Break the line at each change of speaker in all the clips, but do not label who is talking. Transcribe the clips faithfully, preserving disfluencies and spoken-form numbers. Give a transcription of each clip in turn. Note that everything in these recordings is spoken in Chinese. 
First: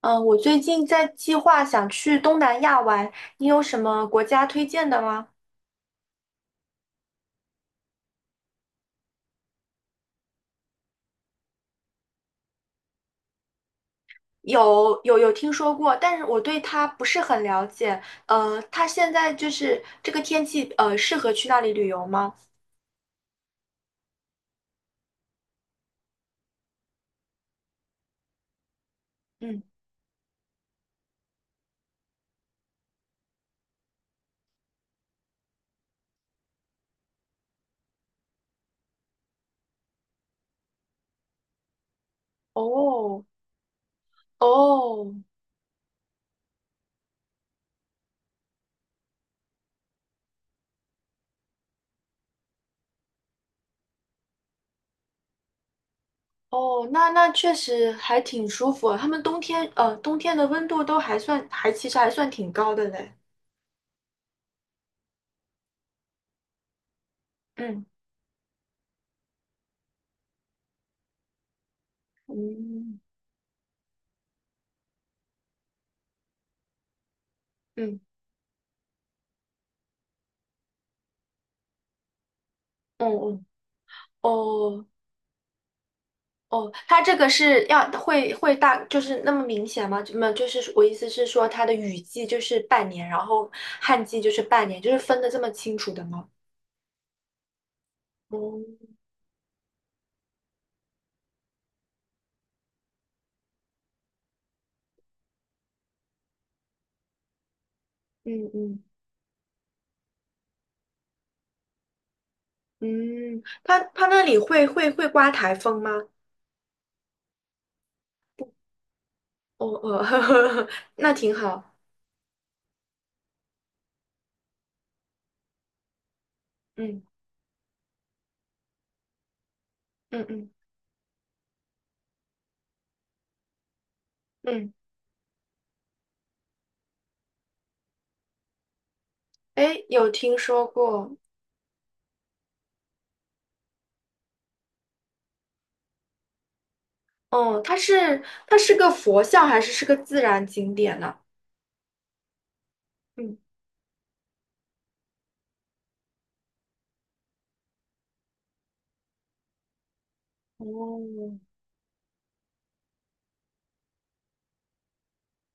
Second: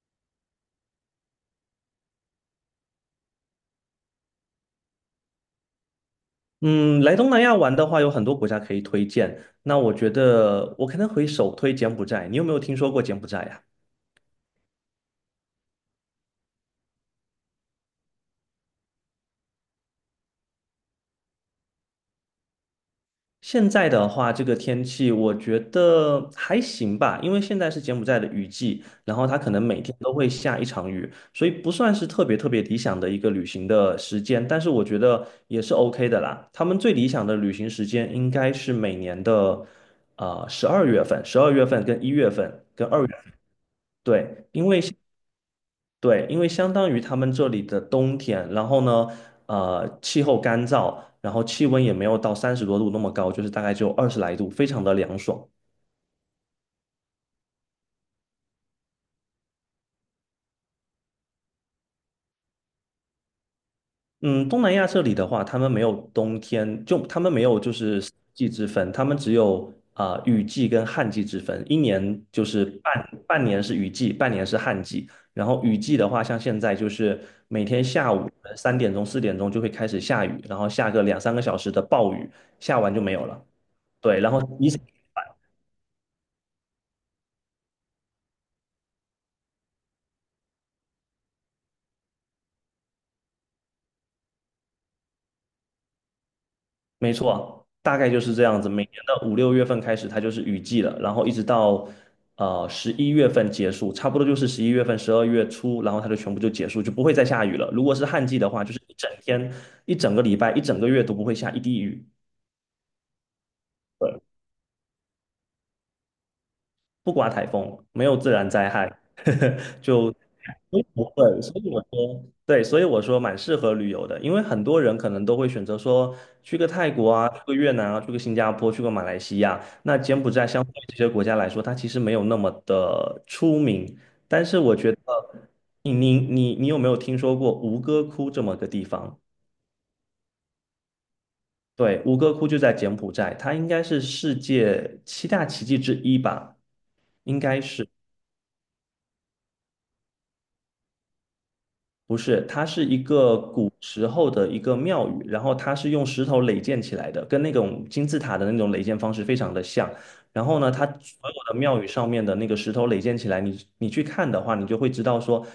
嗯，呃我最近在计划想去东南亚玩，你有什么国家推荐的吗？
嗯，来东南亚玩的话，有很多国家可以推荐。那我觉得我可能会首推柬埔寨。你有没有听说过柬埔寨呀？
有有有听说过，但是我对它不是很了解。呃，它现在就是这个天气，呃，适合去那里旅游吗？
现在的话，这个天气我觉得还行吧，因为现在是柬埔寨的雨季，然后它可
嗯，
能每天都会下一场雨，所以不算是特别特别理想的一个旅行的时间，但是我觉得也是 O K 的啦。他们最理想的旅行时间应该是每年的呃十二月份，十二月份跟一月份跟二月
哦
份，对，因为。
哦
对，因为相当于他们这里的冬天，然后呢，呃，气候干燥，然后气温也没有到三十多度那么高，就是大概只有二十来度，非常的凉爽。
哦，那那确实还挺舒服啊。他们冬天，呃，冬天的温度都还算，还其实还算挺高的嘞。
嗯，东南亚这里的话，他们没有冬天，就他们没有就
嗯
是四季之分，他们只有啊、呃雨季跟旱季之分，一年就是
嗯
半半年是雨季，半年是旱季。然后雨季的话，像现在就是每天
嗯
下午三点钟、四点钟就会开始下雨，然后下个两三个小时的暴雨，下完就
嗯
没有
嗯
了。对，然后一
哦。哦，它这个是要会会大，就是那么明显吗？没么就是我意思是说，它的雨季就是半年，然后旱季就是半年，就是分的这么清楚的吗？
没错，大概就是这样子。每年
哦，
的五六月份开始，它就是雨季了，然后一直到呃十一月份结束，差不多就是十一月份、十二月初，然后它就全部就结束，就不会再下雨了。如果是旱季的
嗯
话，就是
嗯
一整天、一整个礼拜、一整个月都不会下一滴雨。
嗯，它它那
对。
里会会会刮台风吗？
不刮台风，没有自然灾害，呵呵，
哦哦，
就 都不
那挺
会。所以
好。
我说对，所以我说蛮适合旅游的，因为很多人可能都会选择说去个泰
嗯
国啊，去个越南啊，去个新加坡，去个马来西亚。那柬
嗯
埔寨
嗯
相对这些国家来说，它其实没有那么的出名，但是
嗯，
我觉得你你你你有没有听说过吴哥窟这么个地方？
哎，有听说过。
对，吴哥窟就在柬埔寨，它应该是世界七大奇迹之一吧，应
哦，
该
它
是。
是它是个佛像还是是个自然景点呢？
不是，它是一个
嗯，
古时候的一个庙宇，然后它是用石头垒建起来的，跟那种金字塔的那种垒建方式非常的像。然后呢，它所
哦，
有的庙宇上面的那个石头垒建起来，你你去看的话，你就会知道说，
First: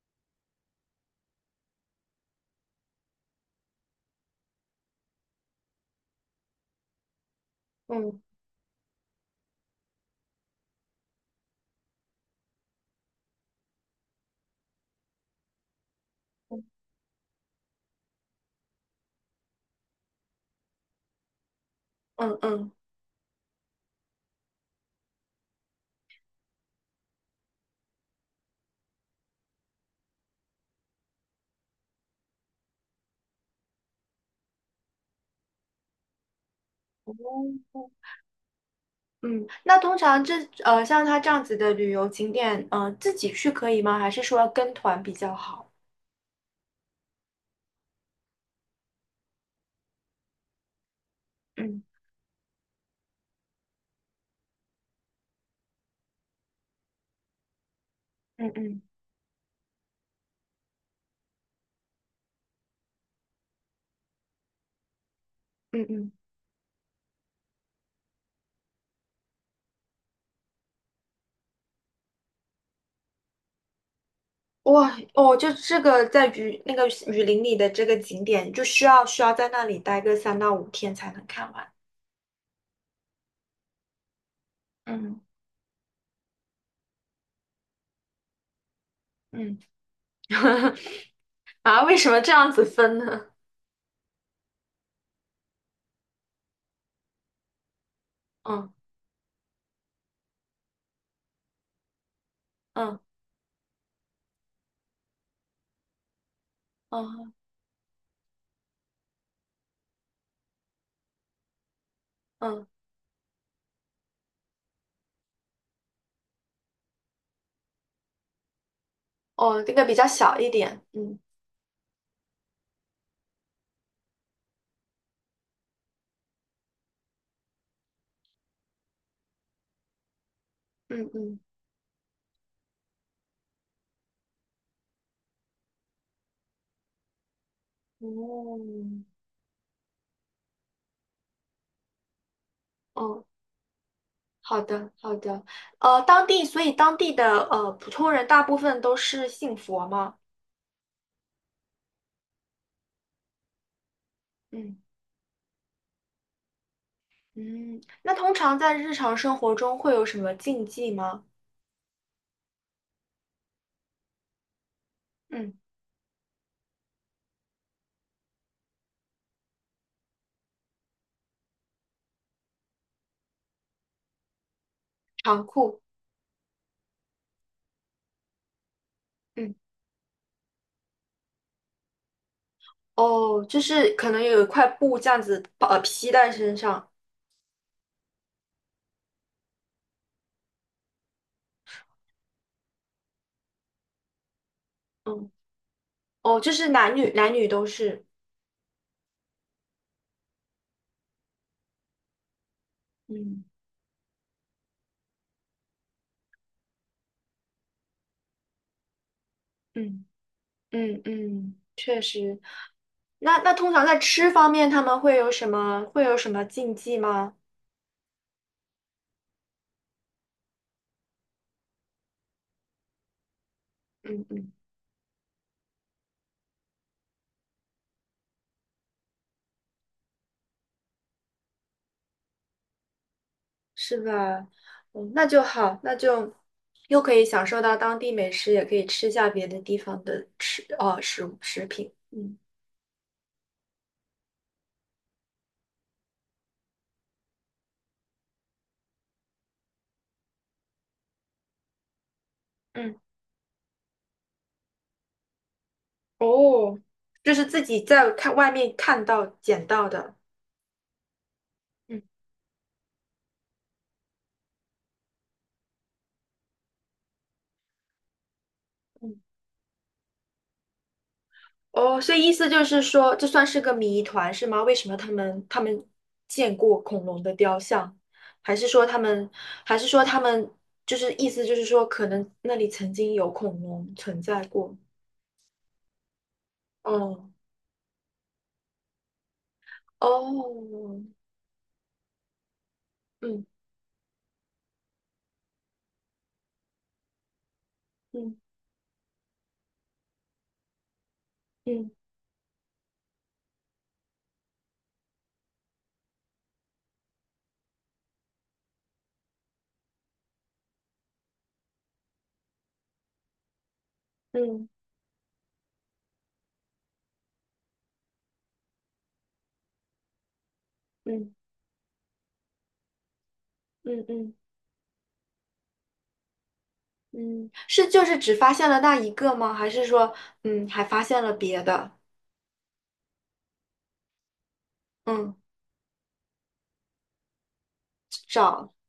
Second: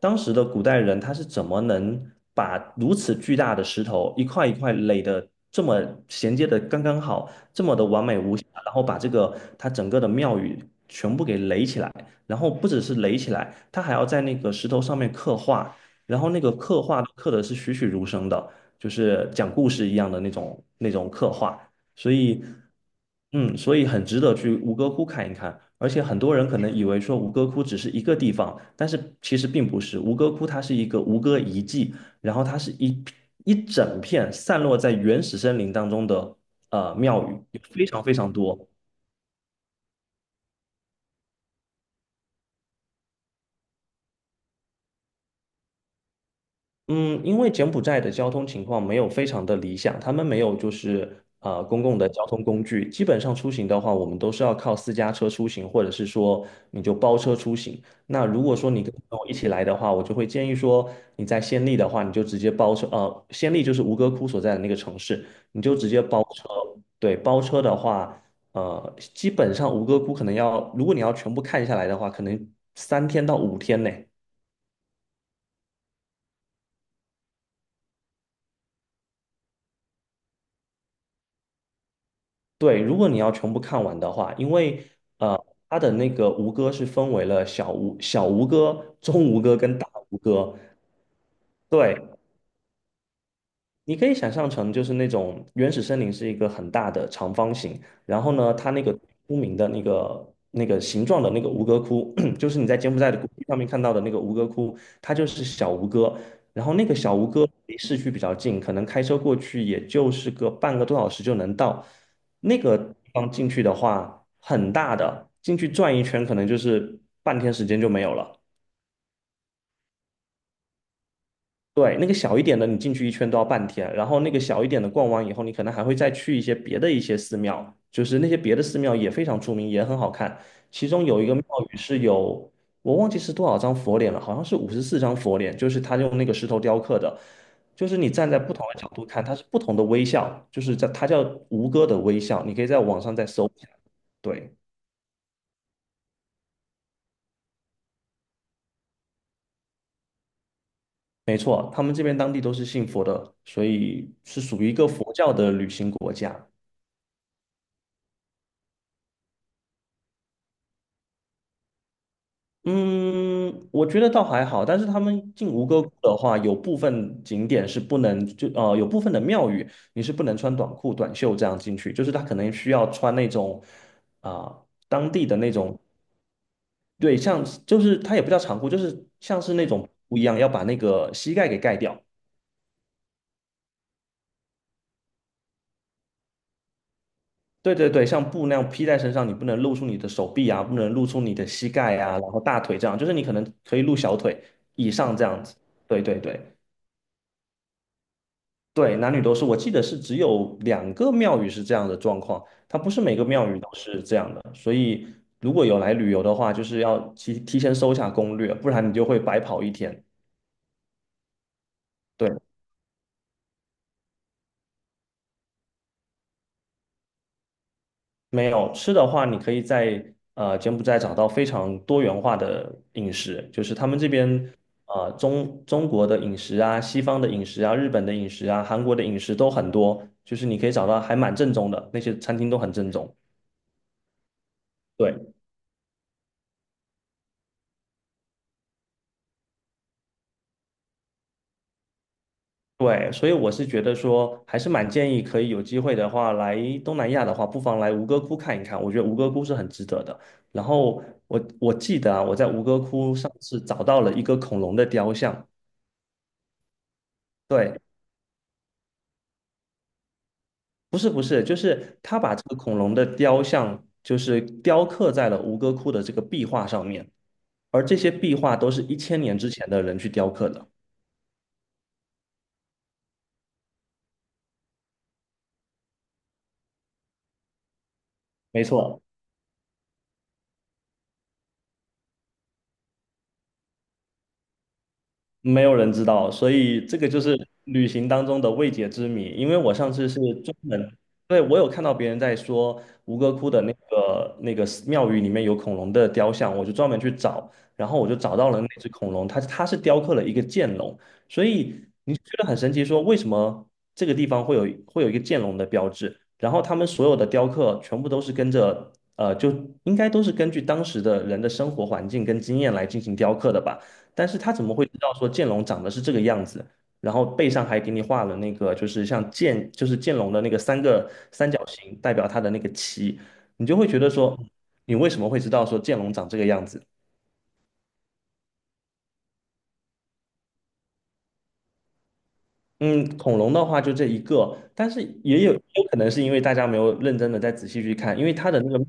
当时的古代人他是怎么能把如此巨大的石头一块一块垒的这么衔接的刚刚好，这么的完美
嗯
无瑕，然后把这个它整个的庙宇全部给垒起来，然后不只是垒起来，它还要在那个石头上面刻画。然后那个
嗯
刻画都刻的是栩栩如生的，就是讲故事一样的那种那种刻画，所
嗯
以，
嗯，
嗯，所以很值得去吴哥窟看一看。而且很多人可能以为说吴哥窟只是一个地方，但是其实并不是，吴哥窟它是一个吴哥遗迹，然后它是一一整片散落在原始森林当中的呃庙宇，有非
哦。
常非常多。
嗯，那通常这呃像它这样子的旅游景点，呃，自己去可以吗？还是说要跟团比较好？
嗯，因为柬埔寨的交通情况没有非常的理想，他们没有就是呃公
嗯
共的交通工具，基本上出行的话，我们都是要靠私家车出行，或者是说你就包车出行。那如
嗯
果说
嗯
你跟我一起来的话，我就会建议说你在暹粒的话，你就直接包车，呃，暹粒就是吴哥窟所在的那个城市，你就
嗯
直接
嗯，
包车。对，包车的话，呃，基本上吴哥窟可能要，如果你要全部看下来的话，可能三天到五天呢。
哇哦，就这个在雨那个雨林里的这个景点，就需要需要在那里待个三到五天才能看完。
对，如果你要全部看完的话，因为
嗯
呃，它的那个吴哥是分为了小吴、小吴哥、中吴哥
嗯，
跟大吴哥。
啊，为
对，
什么这样子分呢？
你可以想象成就是那种原始森林是一个很大的长方形，然后呢，它
嗯
那个出名的那个那个形状的那个吴哥窟，就是你在柬
嗯
埔寨的谷地上面看到的那个吴哥窟，它就是小吴哥。然后那个小吴
嗯
哥离市区比较近，可能开车过去也就是个半个多小时就能到。那
嗯，
个地方进去的话，很大的，进去转一圈可能就是半天时间就没有了。
哦，这个比较小一点。嗯
对，那个小一点的，你进去一圈都要半天，然后那个小一点的逛完以后，你可能还会再去一些别的一些寺庙，就是那些别的寺庙也非常出名，也很好看。其中
嗯
有一个
嗯，
庙宇是有，我忘记是多少张佛脸了，好像是五十四张佛脸，就是他用那个石头雕刻的，就是你站在不同的角度
哦
看，它是不同的微笑，就是在它叫吴哥的微笑，你可以在网上
哦。
再搜一下。对，
好的，好的。呃，当地，所以当地的呃普通人大部分都是信佛吗？
没错，他们这边当地都是信佛的，所以是属于一
嗯
个佛教的旅行国家。
嗯。那通常在日常生活中会有什么禁忌吗？
嗯，我觉得倒还好，但是他们进
嗯，
吴哥窟的话，有部分景点是不能就呃，有部分的庙宇你是不能穿短裤、短袖这样进去，就是他可能需要穿那种啊、当地的
长
那种，
裤。
对，像就是它也不叫长裤，就是像
嗯，
是那种布一样，要把那个膝盖给盖掉。
哦，就是可能有一块布这样子把呃披在身上。
对对对，像布那样披在身上，你不能露出你的手臂啊，不能露出你的膝盖啊，然后大腿这样，就是你可能可以露小腿以上这
嗯，
样子。对对
哦，
对。
就是男女男女都是。
对，男女都是，我记得是只有两个庙宇是这样的状况，它不是每个
嗯
庙宇都是这样的，所以如果有来旅游的话，就是要提提前搜一下攻略，不然你就会白跑一
嗯
天。
嗯嗯，确
对，
实。那那通常在吃方面，他们会有什么会有什么禁忌吗？
没有吃的话，你可以在呃柬埔寨找到非常多元化的饮食，就是他们这
嗯
边
嗯。
呃中中国的饮食啊、西方的饮食啊、日本的饮食啊、韩国的饮食都很多，就是你可以找到还蛮正宗的，那些餐厅都很正宗。
是吧？嗯，那
对。
就好，那就又可以享受到当地美食，也可以吃下别的地方的吃哦食物食品。嗯
对，所以我是觉得说，还是蛮建议可以有机会的话，来东南亚的话，不妨来吴哥窟看一看。我觉得吴哥窟是很值得的。然后我我记得啊，我在吴哥
嗯，
窟上次找到了一个恐龙的雕像。
哦，就是自
对，
己在看外面看到捡到的。
不是不是，就是
嗯
他把这个恐龙的雕像，就是雕刻在了吴哥窟的这个壁画上面，而这些壁画都是一千
嗯，
年之前的人去雕刻的。
哦，所以意思就是说，这算是个谜团是吗？为什么他们他们见过恐龙的雕像，还
没
是说他
错，
们还是说他们就是意思就是说，可能那里曾经有恐龙存在过？
没有人知道，所以这个就
哦
是旅行当中的未解之谜。因为我上次是专门，
哦，
对，我有看到别人在说吴哥
嗯。
窟的那个那个寺庙宇里面有恐龙的雕像，我就专门去找，然后我就找
嗯
到了那只恐龙，它它是雕刻了一个剑龙，所以
嗯
你觉得很神奇，说为什么这个地方会有会有一个剑龙的标志？然后他们所有的雕刻全部都是跟着，呃，就应该都是根据当时的人的生活环境跟经验来进行雕刻的吧。但是他怎
嗯
么会知道说剑龙长得是这个样子？然后背上还给你画了那个，就是像剑，就是剑龙的那个三个
嗯
三角形代表它的那个鳍，你就会觉
嗯
得
嗯
说，嗯你为什么会知道说剑龙长这个样子？
嗯，是就是只发现了那一个吗？还是说，嗯，还发现了别的？
嗯，恐龙的话就这一个，但是
嗯，
也有也有可能是因为大家没有认真的再仔细去看，因为它的
找
那个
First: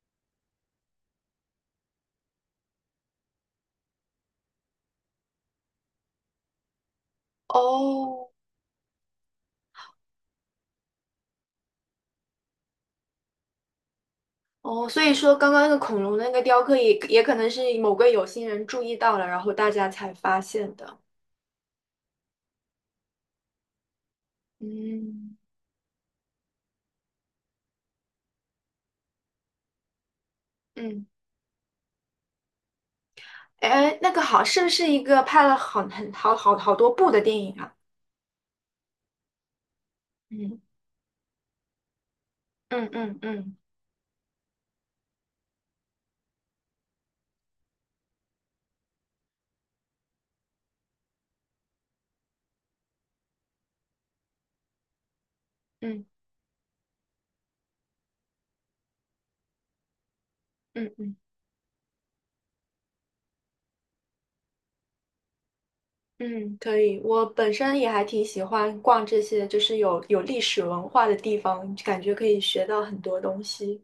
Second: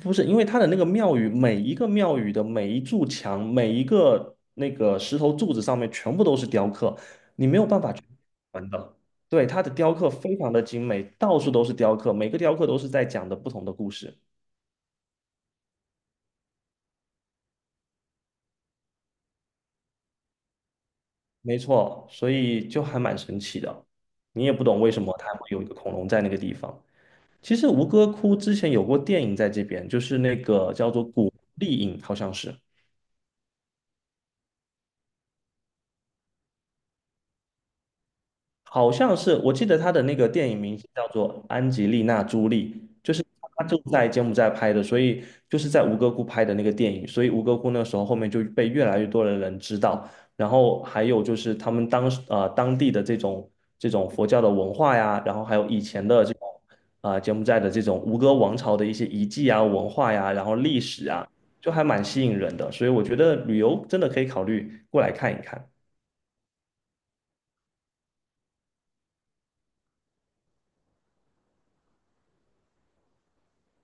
不是因为它的那个庙宇，每一个庙宇的每一柱墙，每一个那个石头柱子上面全部都是雕刻，你没有办法去
哦
完的。对，它的雕刻非常的精美，到处都是雕刻，每个雕刻都是在讲的不同的故事。
哦，所以说刚刚那个恐龙的那个雕刻也也可能是某个有心人注意到了，然后大家才发现的。
没错，所以就还蛮神奇的，你也不懂为什么它
嗯
会有一个恐龙在那个地方。其实吴哥窟之前有过电影在这边，就是那个叫做
嗯，
《古丽影》，好像是。
哎，那个好，是不是一个拍了很很好好好多部的电影啊？
好像是，我记得他的那个电
嗯
影名字叫做安吉丽娜·朱
嗯
莉，就
嗯
是
嗯
他就在柬埔寨拍的，所以就是在吴哥窟拍的那个电影，所以吴哥窟那时候后面就被越来越多的人知道，然后还有就是他们当时呃当地的这种这种佛教的文化呀，然后还有以
嗯
前的这种啊、呃柬埔寨的这种吴哥王朝的一些遗迹啊、文化呀，然后历
嗯
史
嗯。
啊，就还蛮吸引人的，所以我觉得旅游真的可以考虑过来看一看。
嗯，可以。我本身也还挺喜欢逛这些，就是有有历史文化的地方，感觉可以学到很多东西。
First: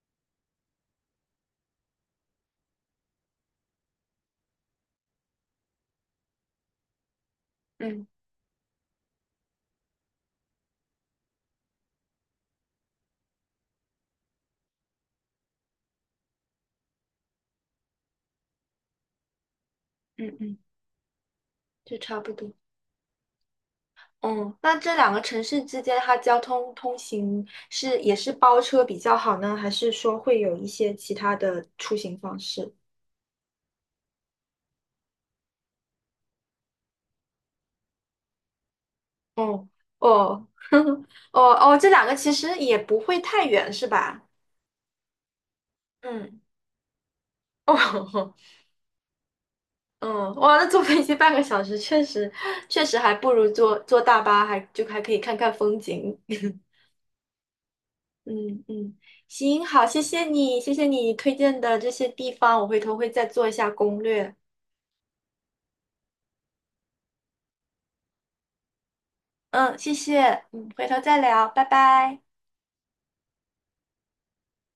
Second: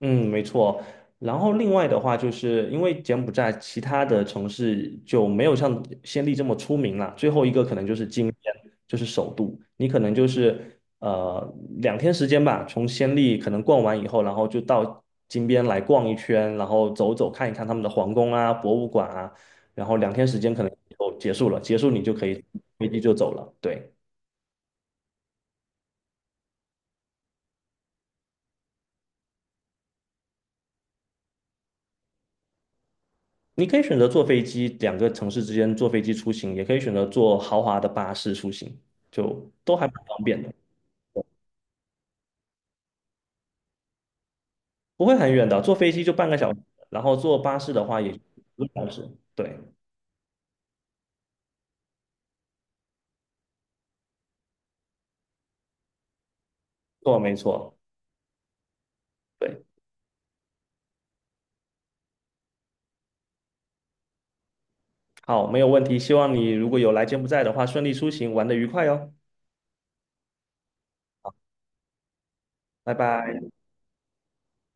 嗯，没错。然后另外的话，就是因为柬埔寨其他的城市就没有像暹粒这么出名了。最后一个可能就是
嗯
金边，就是首都。你可能就是呃两天时间吧，从暹粒可能逛完以后，然后就到金边来逛一圈，然后走走看一看他们的皇宫啊、博物馆啊，然后两天
嗯
时间
嗯，
可能就结束了。结束
就
你就
差
可
不
以
多。
飞机就走了。对。
嗯，那这两个城市之间，它交通通行是也是包车比较好呢，还是说会有一些其他的出行方式？
你可以选择坐飞机，两个城市之间坐飞机出行，也可以选择坐豪华的巴士出行，就
哦
都还蛮方便
哦
的，
哦哦，这两个其实也不会太远，是吧？
不会很远的。坐飞机就半个
嗯，
小时，然后坐巴士的话也
哦
一个小时。对，
嗯，哇，那坐飞机半个小时，确实确实还不如坐坐大巴，还就还可以看看风景。
错，没错，
嗯嗯，行，
对，
好，谢谢你，谢谢你推荐的这些地方，我回头会再做一下攻略。
好，没有问题。希望你如果有来柬埔寨的话，顺利出行，玩得愉快哦，
嗯，谢谢，嗯，回头再聊，拜拜。
拜拜。